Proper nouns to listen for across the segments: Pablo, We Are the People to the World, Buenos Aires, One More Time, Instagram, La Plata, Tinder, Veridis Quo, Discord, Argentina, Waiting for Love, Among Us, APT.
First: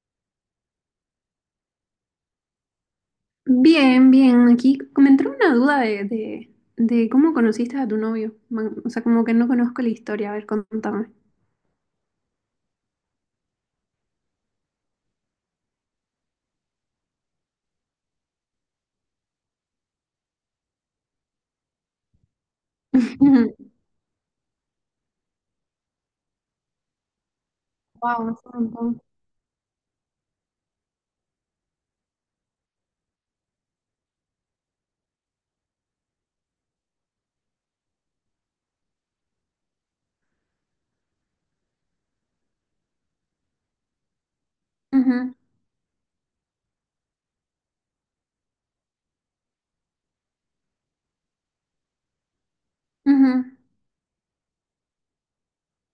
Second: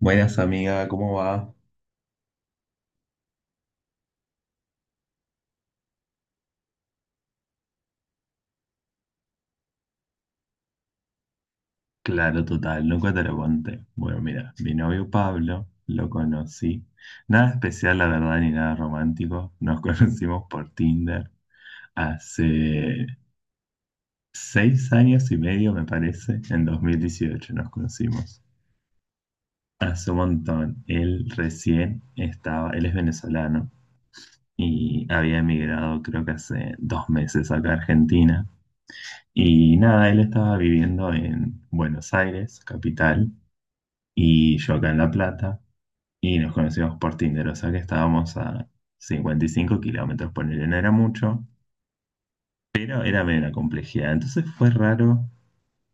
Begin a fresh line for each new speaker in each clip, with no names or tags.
Buenas amiga, ¿cómo va?
Bien, bien. Aquí me entró una duda de cómo conociste a tu novio. O sea, como que no conozco la historia. A ver, contame.
Claro, total, nunca te lo conté. Bueno, mira, mi novio Pablo lo conocí. Nada especial, la verdad, ni nada romántico. Nos conocimos por Tinder hace 6 años y medio, me parece. En 2018 nos
Wow, es
conocimos.
un montón.
Hace un montón. Él recién estaba, él es venezolano y había emigrado creo que hace 2 meses acá a Argentina. Y nada, él estaba viviendo en Buenos Aires, capital, y yo acá en La
Ujú.
Plata, y nos conocimos por Tinder, o sea que estábamos a 55 kilómetros, ponerle, no era mucho, pero era medio la
Ujú.
complejidad. Entonces fue raro,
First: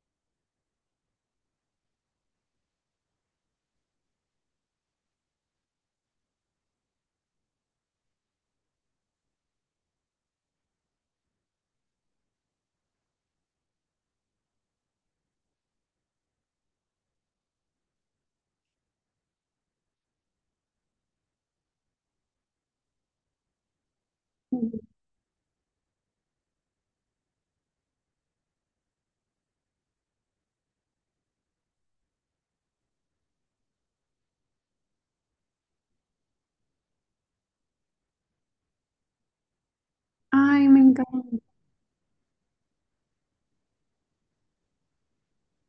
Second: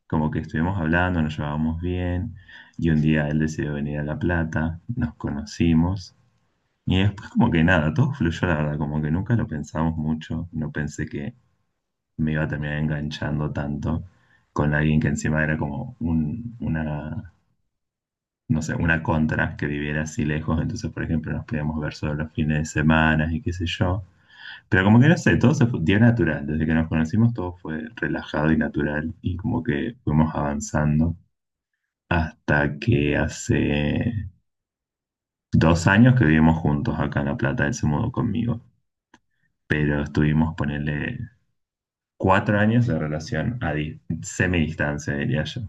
como que estuvimos hablando, nos llevábamos bien, y un día él decidió venir a La Plata, nos conocimos, y después como que nada, todo fluyó, la verdad, como que nunca lo pensamos mucho, no pensé que me iba a terminar enganchando tanto con alguien que encima era como una no sé, una contra que viviera así lejos, entonces, por ejemplo, nos podíamos ver solo los fines de semana y qué sé yo. Pero como que no sé, todo se fue, dio natural, desde que nos conocimos todo fue relajado y natural y como que fuimos avanzando hasta que hace 2 años que vivimos juntos acá en La Plata, él se mudó conmigo, pero estuvimos,
Ay, me
ponerle,
encanta.
4 años de relación a semidistancia, diría yo.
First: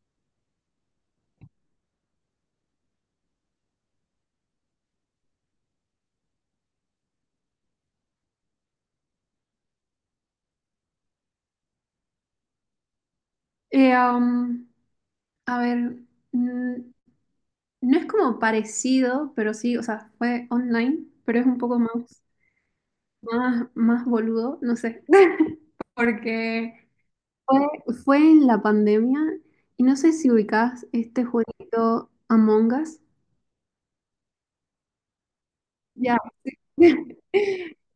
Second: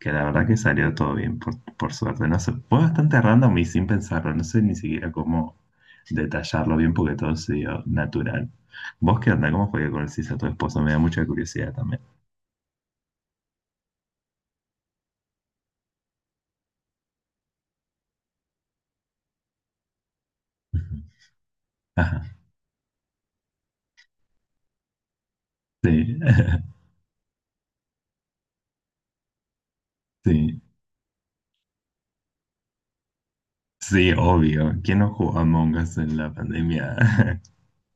Que la verdad que salió todo bien, por suerte. No sé, fue bastante random y sin pensarlo. No sé ni siquiera cómo detallarlo bien porque todo se dio natural. ¿Vos qué onda? ¿Cómo fue que conociste a tu esposo? Me da mucha curiosidad también.
Eh, um, a ver, mm, no es como parecido, pero sí, o sea, fue online, pero es un poco más,
Ajá.
más boludo, no sé.
Sí,
Porque fue en la pandemia y no sé si
sí,
ubicás este jueguito Among Us.
sí, obvio. ¿Quién no jugó Among Us en
Ya.
la pandemia?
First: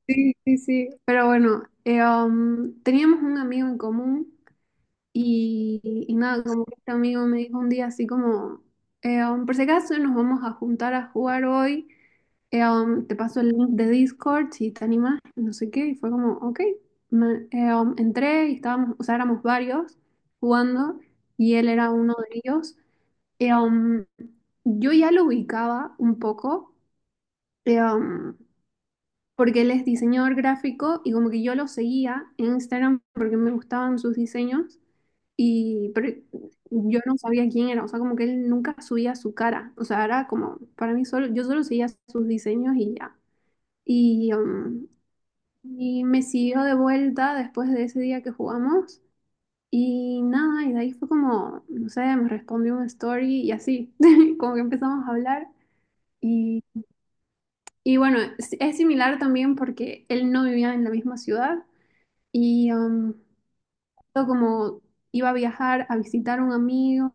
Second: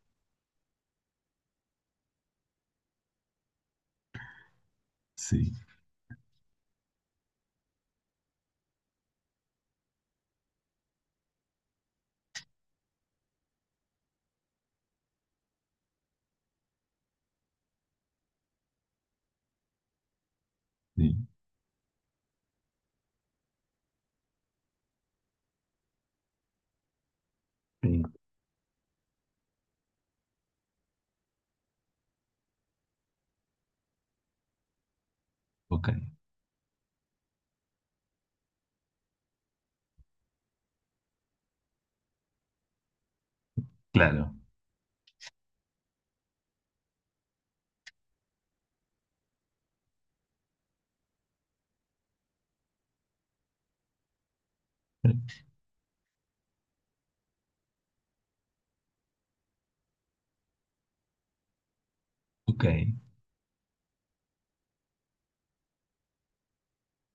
Sí, sí, sí. Pero bueno, teníamos un amigo en común
Sí,
y, y nada, como que este amigo me dijo un día así como, por si acaso nos vamos a juntar a jugar hoy, te paso el link de Discord si te animas, no sé qué, y fue como, ok. Entré y estábamos, o sea, éramos varios jugando
sí,
y él era uno de ellos. Eh, um, yo ya lo ubicaba un poco. eh,
sí.
um, Porque él es diseñador gráfico y como que yo lo seguía en Instagram porque me gustaban sus diseños
Ok,
y pero yo no sabía quién era, o sea, como que él nunca subía su cara, o sea, era como para mí solo, yo solo seguía sus diseños y ya. Y,
claro.
um, y me siguió de vuelta después de ese día que jugamos y nada, y de ahí fue como, no sé, me respondió un story y así, como que empezamos a hablar y, y bueno, es similar también porque él no vivía en la misma ciudad.
Ok,
Y am, yo como iba a viajar a visitar a un amigo,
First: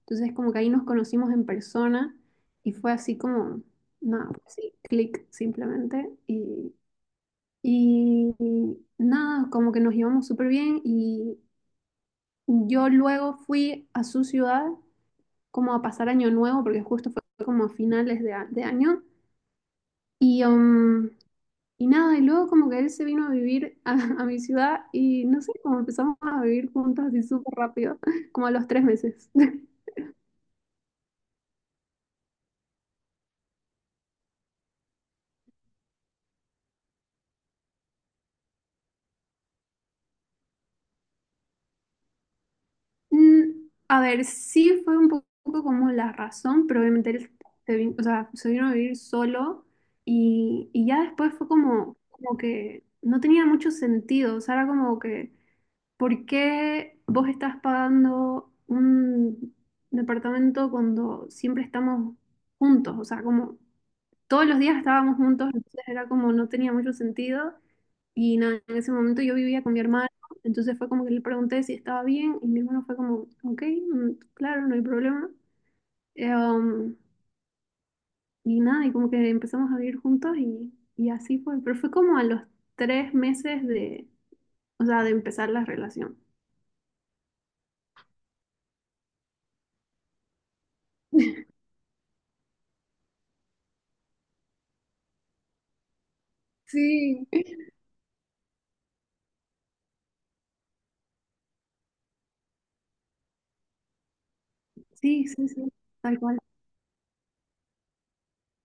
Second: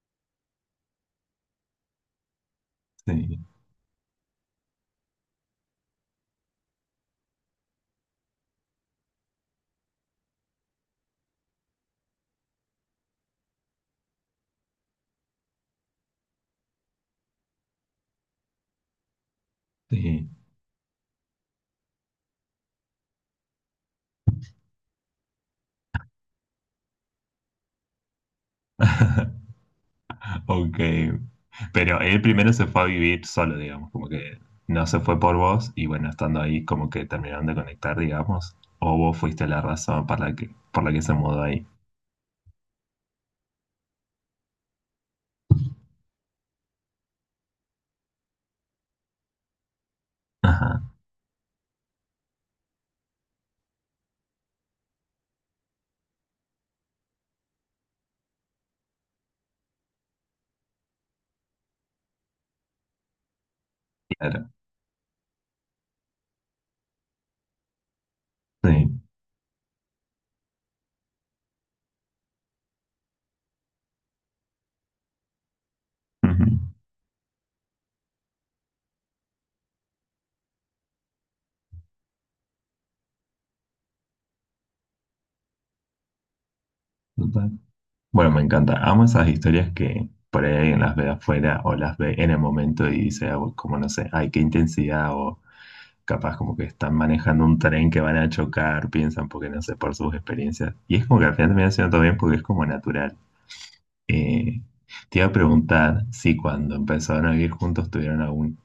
entonces como que ahí nos conocimos en persona y fue así
sí,
como, nada, así, clic simplemente. Y nada, como que nos llevamos súper bien y yo luego fui a su ciudad como a pasar año nuevo, porque justo fue como a finales de, de año.
sí.
Y, um, Y nada, y luego como que él se vino a vivir a, a mi ciudad y no sé, como empezamos a vivir juntos así súper rápido, como a los 3 meses.
Ok, pero él primero se fue a vivir solo, digamos, como que no se fue por vos y bueno, estando ahí como que terminaron de conectar, digamos, o vos fuiste la razón para la que, por la que se mudó ahí.
Mm, a ver, sí fue un poco como la razón, pero obviamente él o sea, se vino a vivir solo
Ajá,
y ya después fue como, como que no tenía mucho sentido, o sea, era como que, ¿por qué vos estás pagando un departamento cuando siempre estamos juntos? O sea, como... todos
claro,
los días estábamos juntos, entonces era como no tenía mucho sentido. Y nada,
sí.
en ese momento yo vivía con mi hermano, entonces fue como que le pregunté si estaba bien y mi hermano fue como, ok, mm, claro, no hay problema. Eh,
Ujú,
um, y nada, y como que empezamos a vivir juntos y así fue, pero fue como a los 3 meses de, o sea, de empezar la relación.
total. Bueno, me encanta. Amo esas historias que por ahí alguien las ve afuera o las ve en el momento y dice, ah, como no sé, ay, qué intensidad o capaz como que están
Sí.
manejando un tren que van a chocar, piensan porque no sé, por sus experiencias. Y es como que al final termina siendo todo bien porque es como natural. Eh, te iba
Sí,
a
sí, sí,
preguntar
tal
si
cual.
cuando empezaron a vivir juntos tuvieron alguna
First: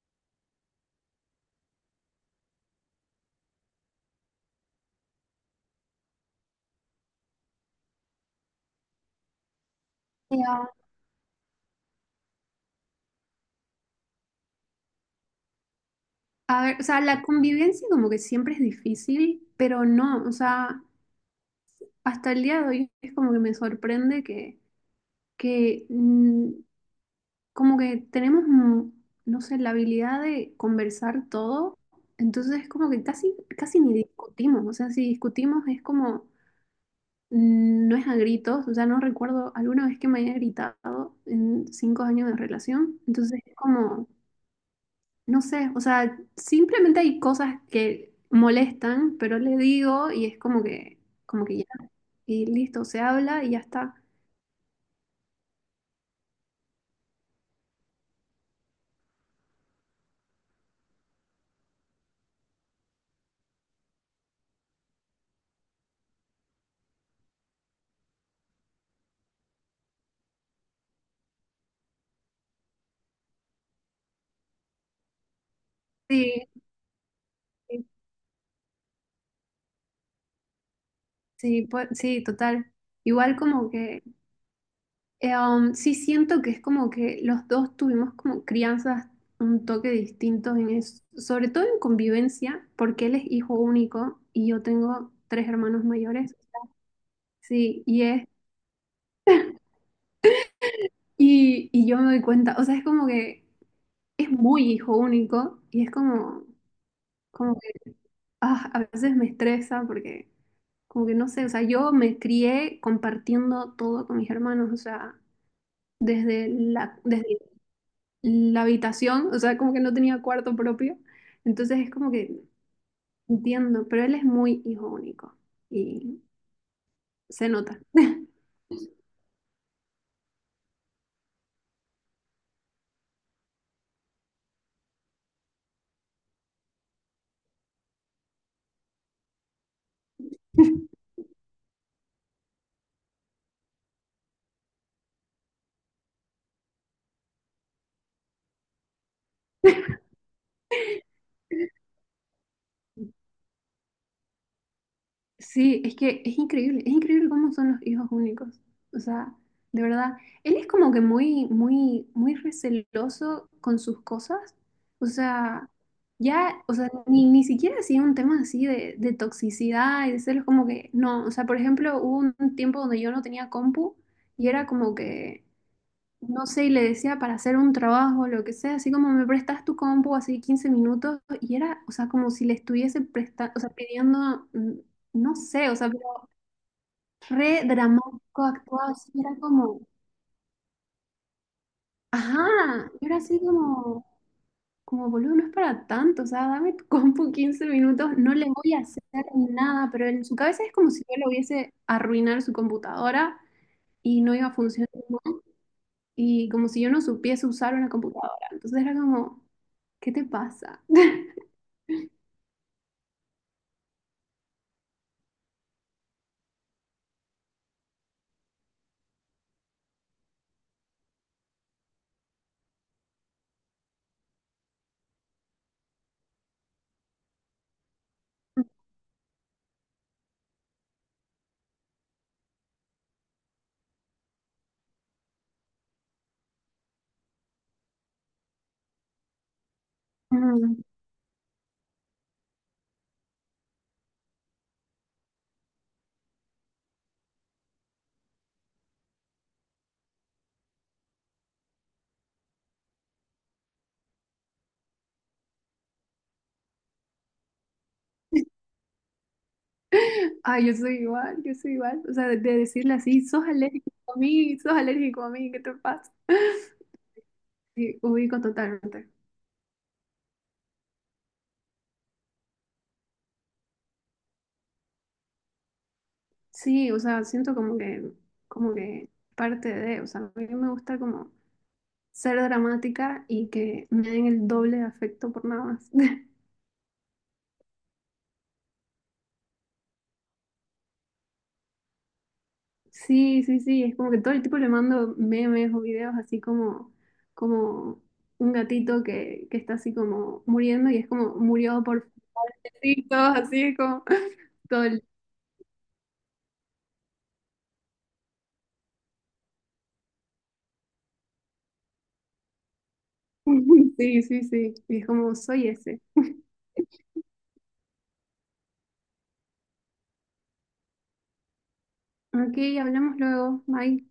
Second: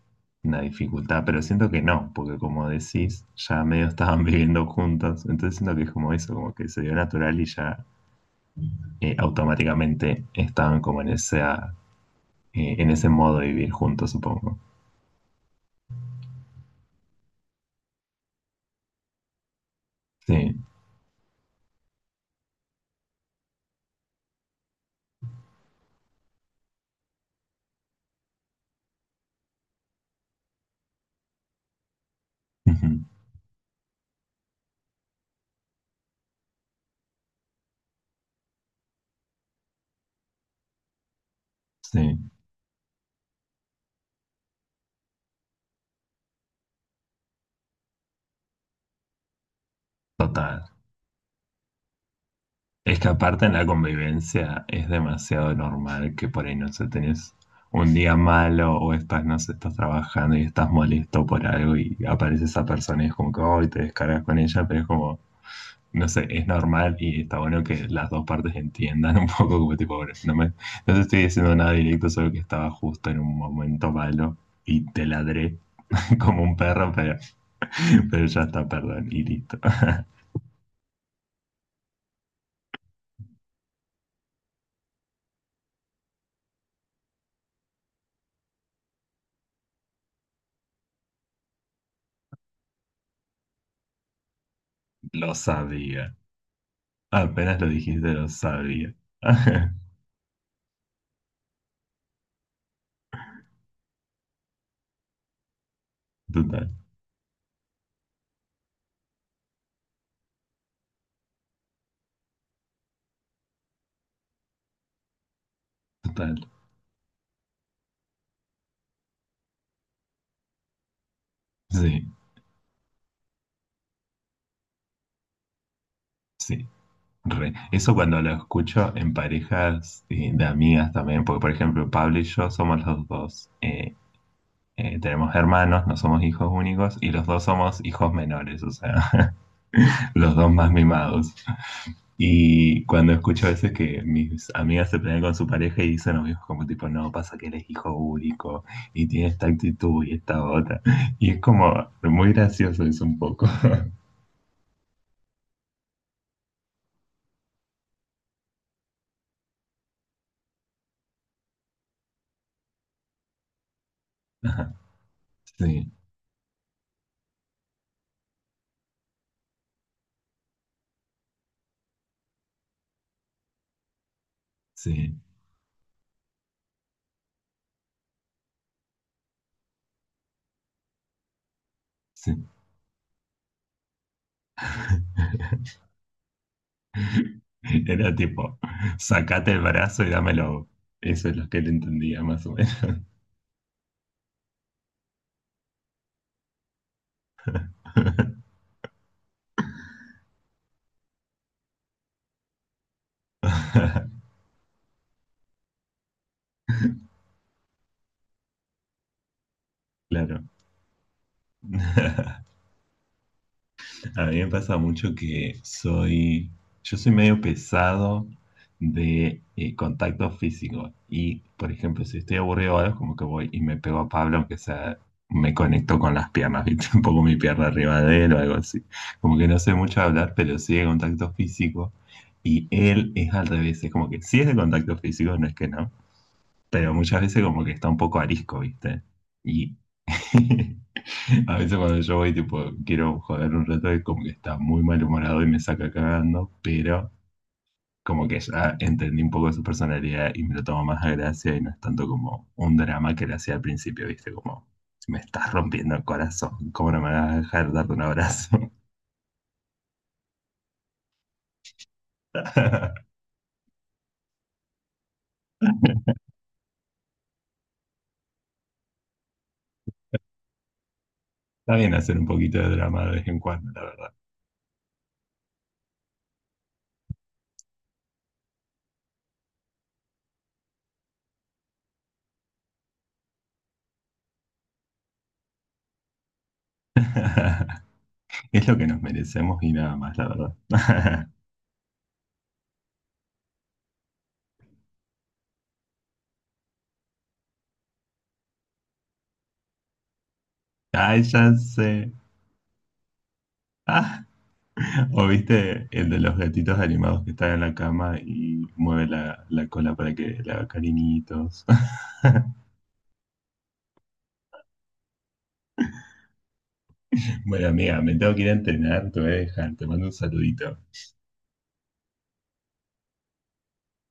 dificultad, pero siento que no, porque como decís, ya medio estaban viviendo juntos, entonces siento que es como eso, como que se dio natural y ya automáticamente
Eh,
estaban como en esa, en ese modo de vivir juntos, supongo.
a ver, o sea, la convivencia como que siempre es difícil, pero no, o
Sí,
sea, hasta el día de hoy es como que me sorprende que, que mm, como que tenemos, no sé, la habilidad de conversar todo, entonces es
ujú,
como que casi, casi ni discutimos, o sea, si discutimos es como, mm, no es a gritos, o sea, no recuerdo alguna vez que me haya gritado en cinco
sí,
años de relación, entonces es como, no sé, o sea, simplemente hay cosas que molestan, pero le digo y es
total.
como que ya, y listo,
Es
se
que
habla
aparte
y
en
ya
la
está.
convivencia es demasiado normal que por ahí, no sé, tenés un día malo o estás, no sé, estás trabajando y estás molesto por algo y aparece esa persona y es como que, hoy te descargas con ella, pero es como, no sé, es normal y está bueno que las dos partes entiendan un poco como tipo, "Bueno, no me, no te estoy diciendo nada directo, solo que estaba justo en un momento malo y te ladré como
Sí,
un perro, pero ya está, perdón, y listo.
sí, pues, sí, total. Igual como que, sí siento que es como que los dos tuvimos como crianzas un toque distinto en eso, sobre todo en convivencia, porque él es hijo único y yo tengo
Lo
3 hermanos
sabía.
mayores.
Apenas lo
Sí,
dijiste, lo sabía.
y yo me doy cuenta, o sea, es como que es muy hijo único y es como,
Total,
como que, ah, a veces me estresa porque como que no sé, o sea, yo me crié compartiendo todo con mis hermanos, o sea,
total.
desde la habitación, o sea, como que no tenía cuarto propio. Entonces es
Sí,
como que entiendo, pero él es muy hijo único y
sí.
se
Re.
nota.
Eso cuando lo escucho en parejas, de amigas también, porque por ejemplo Pablo y yo somos los dos, tenemos hermanos, no somos hijos únicos y los dos somos hijos menores, o sea, los dos más mimados. Y cuando escucho a veces que mis amigas se pelean con su pareja y dicen amigos como tipo, no, pasa que él es hijo único y tiene esta actitud y esta otra. Y es como muy gracioso eso un poco.
Sí, es que es increíble cómo son los hijos únicos. O sea, de verdad, él es como que muy, muy, muy receloso con sus cosas. O sea,
Sí,
ya, o sea, ni siquiera así un tema así de toxicidad y de celos, como que no. O sea, por ejemplo, hubo un tiempo donde yo no tenía compu y era como
sí,
que no sé, y le decía para hacer un trabajo, lo que sea, así como me prestas tu compu, así 15 minutos, y era, o sea, como
sí.
si le estuviese o sea, pidiendo, mm, no sé, o sea, pero re
Era
dramático
tipo,
actuado, así era
sacate el
como,
brazo y dámelo. Eso es lo que él entendía más o
ajá,
menos.
y era así como, como boludo, no es para tanto, o sea, dame tu compu 15 minutos, no le voy a hacer nada, pero en su cabeza es como si yo le hubiese arruinar su computadora y no iba a funcionar. Y como si yo no supiese usar una computadora. Entonces era como, ¿qué te
Claro.
pasa? Mm.
A mí me pasa mucho que yo soy medio pesado de contacto físico y, por ejemplo, si estoy aburrido o algo, como que voy y me pego a Pablo, aunque sea, me conecto con las piernas, ¿viste? Un poco mi pierna arriba de él o algo así. Como que no sé mucho hablar, pero sí de contacto físico y él es al revés, es como que sí es de contacto físico, no es que no, pero muchas veces como que está un poco arisco, ¿viste? Y a veces cuando yo voy, tipo, quiero joder un rato, es como que está muy malhumorado y me saca cagando, pero como que ya entendí un poco su personalidad y me lo tomo más a gracia y no es tanto como un drama que le hacía al principio, ¿viste? Como, me estás rompiendo el corazón, ¿cómo no me vas a dejar darte un abrazo?
Ay, yo soy igual, yo soy igual. O sea, de
Está
decirle así, sos alérgico a mí, sos alérgico a mí, ¿qué te pasa? Sí, ubico totalmente.
bien hacer un poquito de drama de vez en cuando, la
Sí, o sea, siento como que parte de, o sea, a mí me gusta como ser dramática y que me den el doble de afecto por nada más.
verdad. Es lo que nos merecemos y nada más, la verdad.
Sí, sí, sí, es como que todo el tiempo le mando memes o videos así como, como un gatito que está así como muriendo y es
Ay,
como
ya
murió
sé.
por todos así es como todo el...
¿O viste el de los gatitos animados que están en la cama y mueve la cola para que le haga cariñitos?
Sí, sí, sí, y es como soy ese.
Bueno, amiga, me tengo que ir a entrenar, te voy a dejar, te mando un saludito.
Ok, hablamos luego, bye.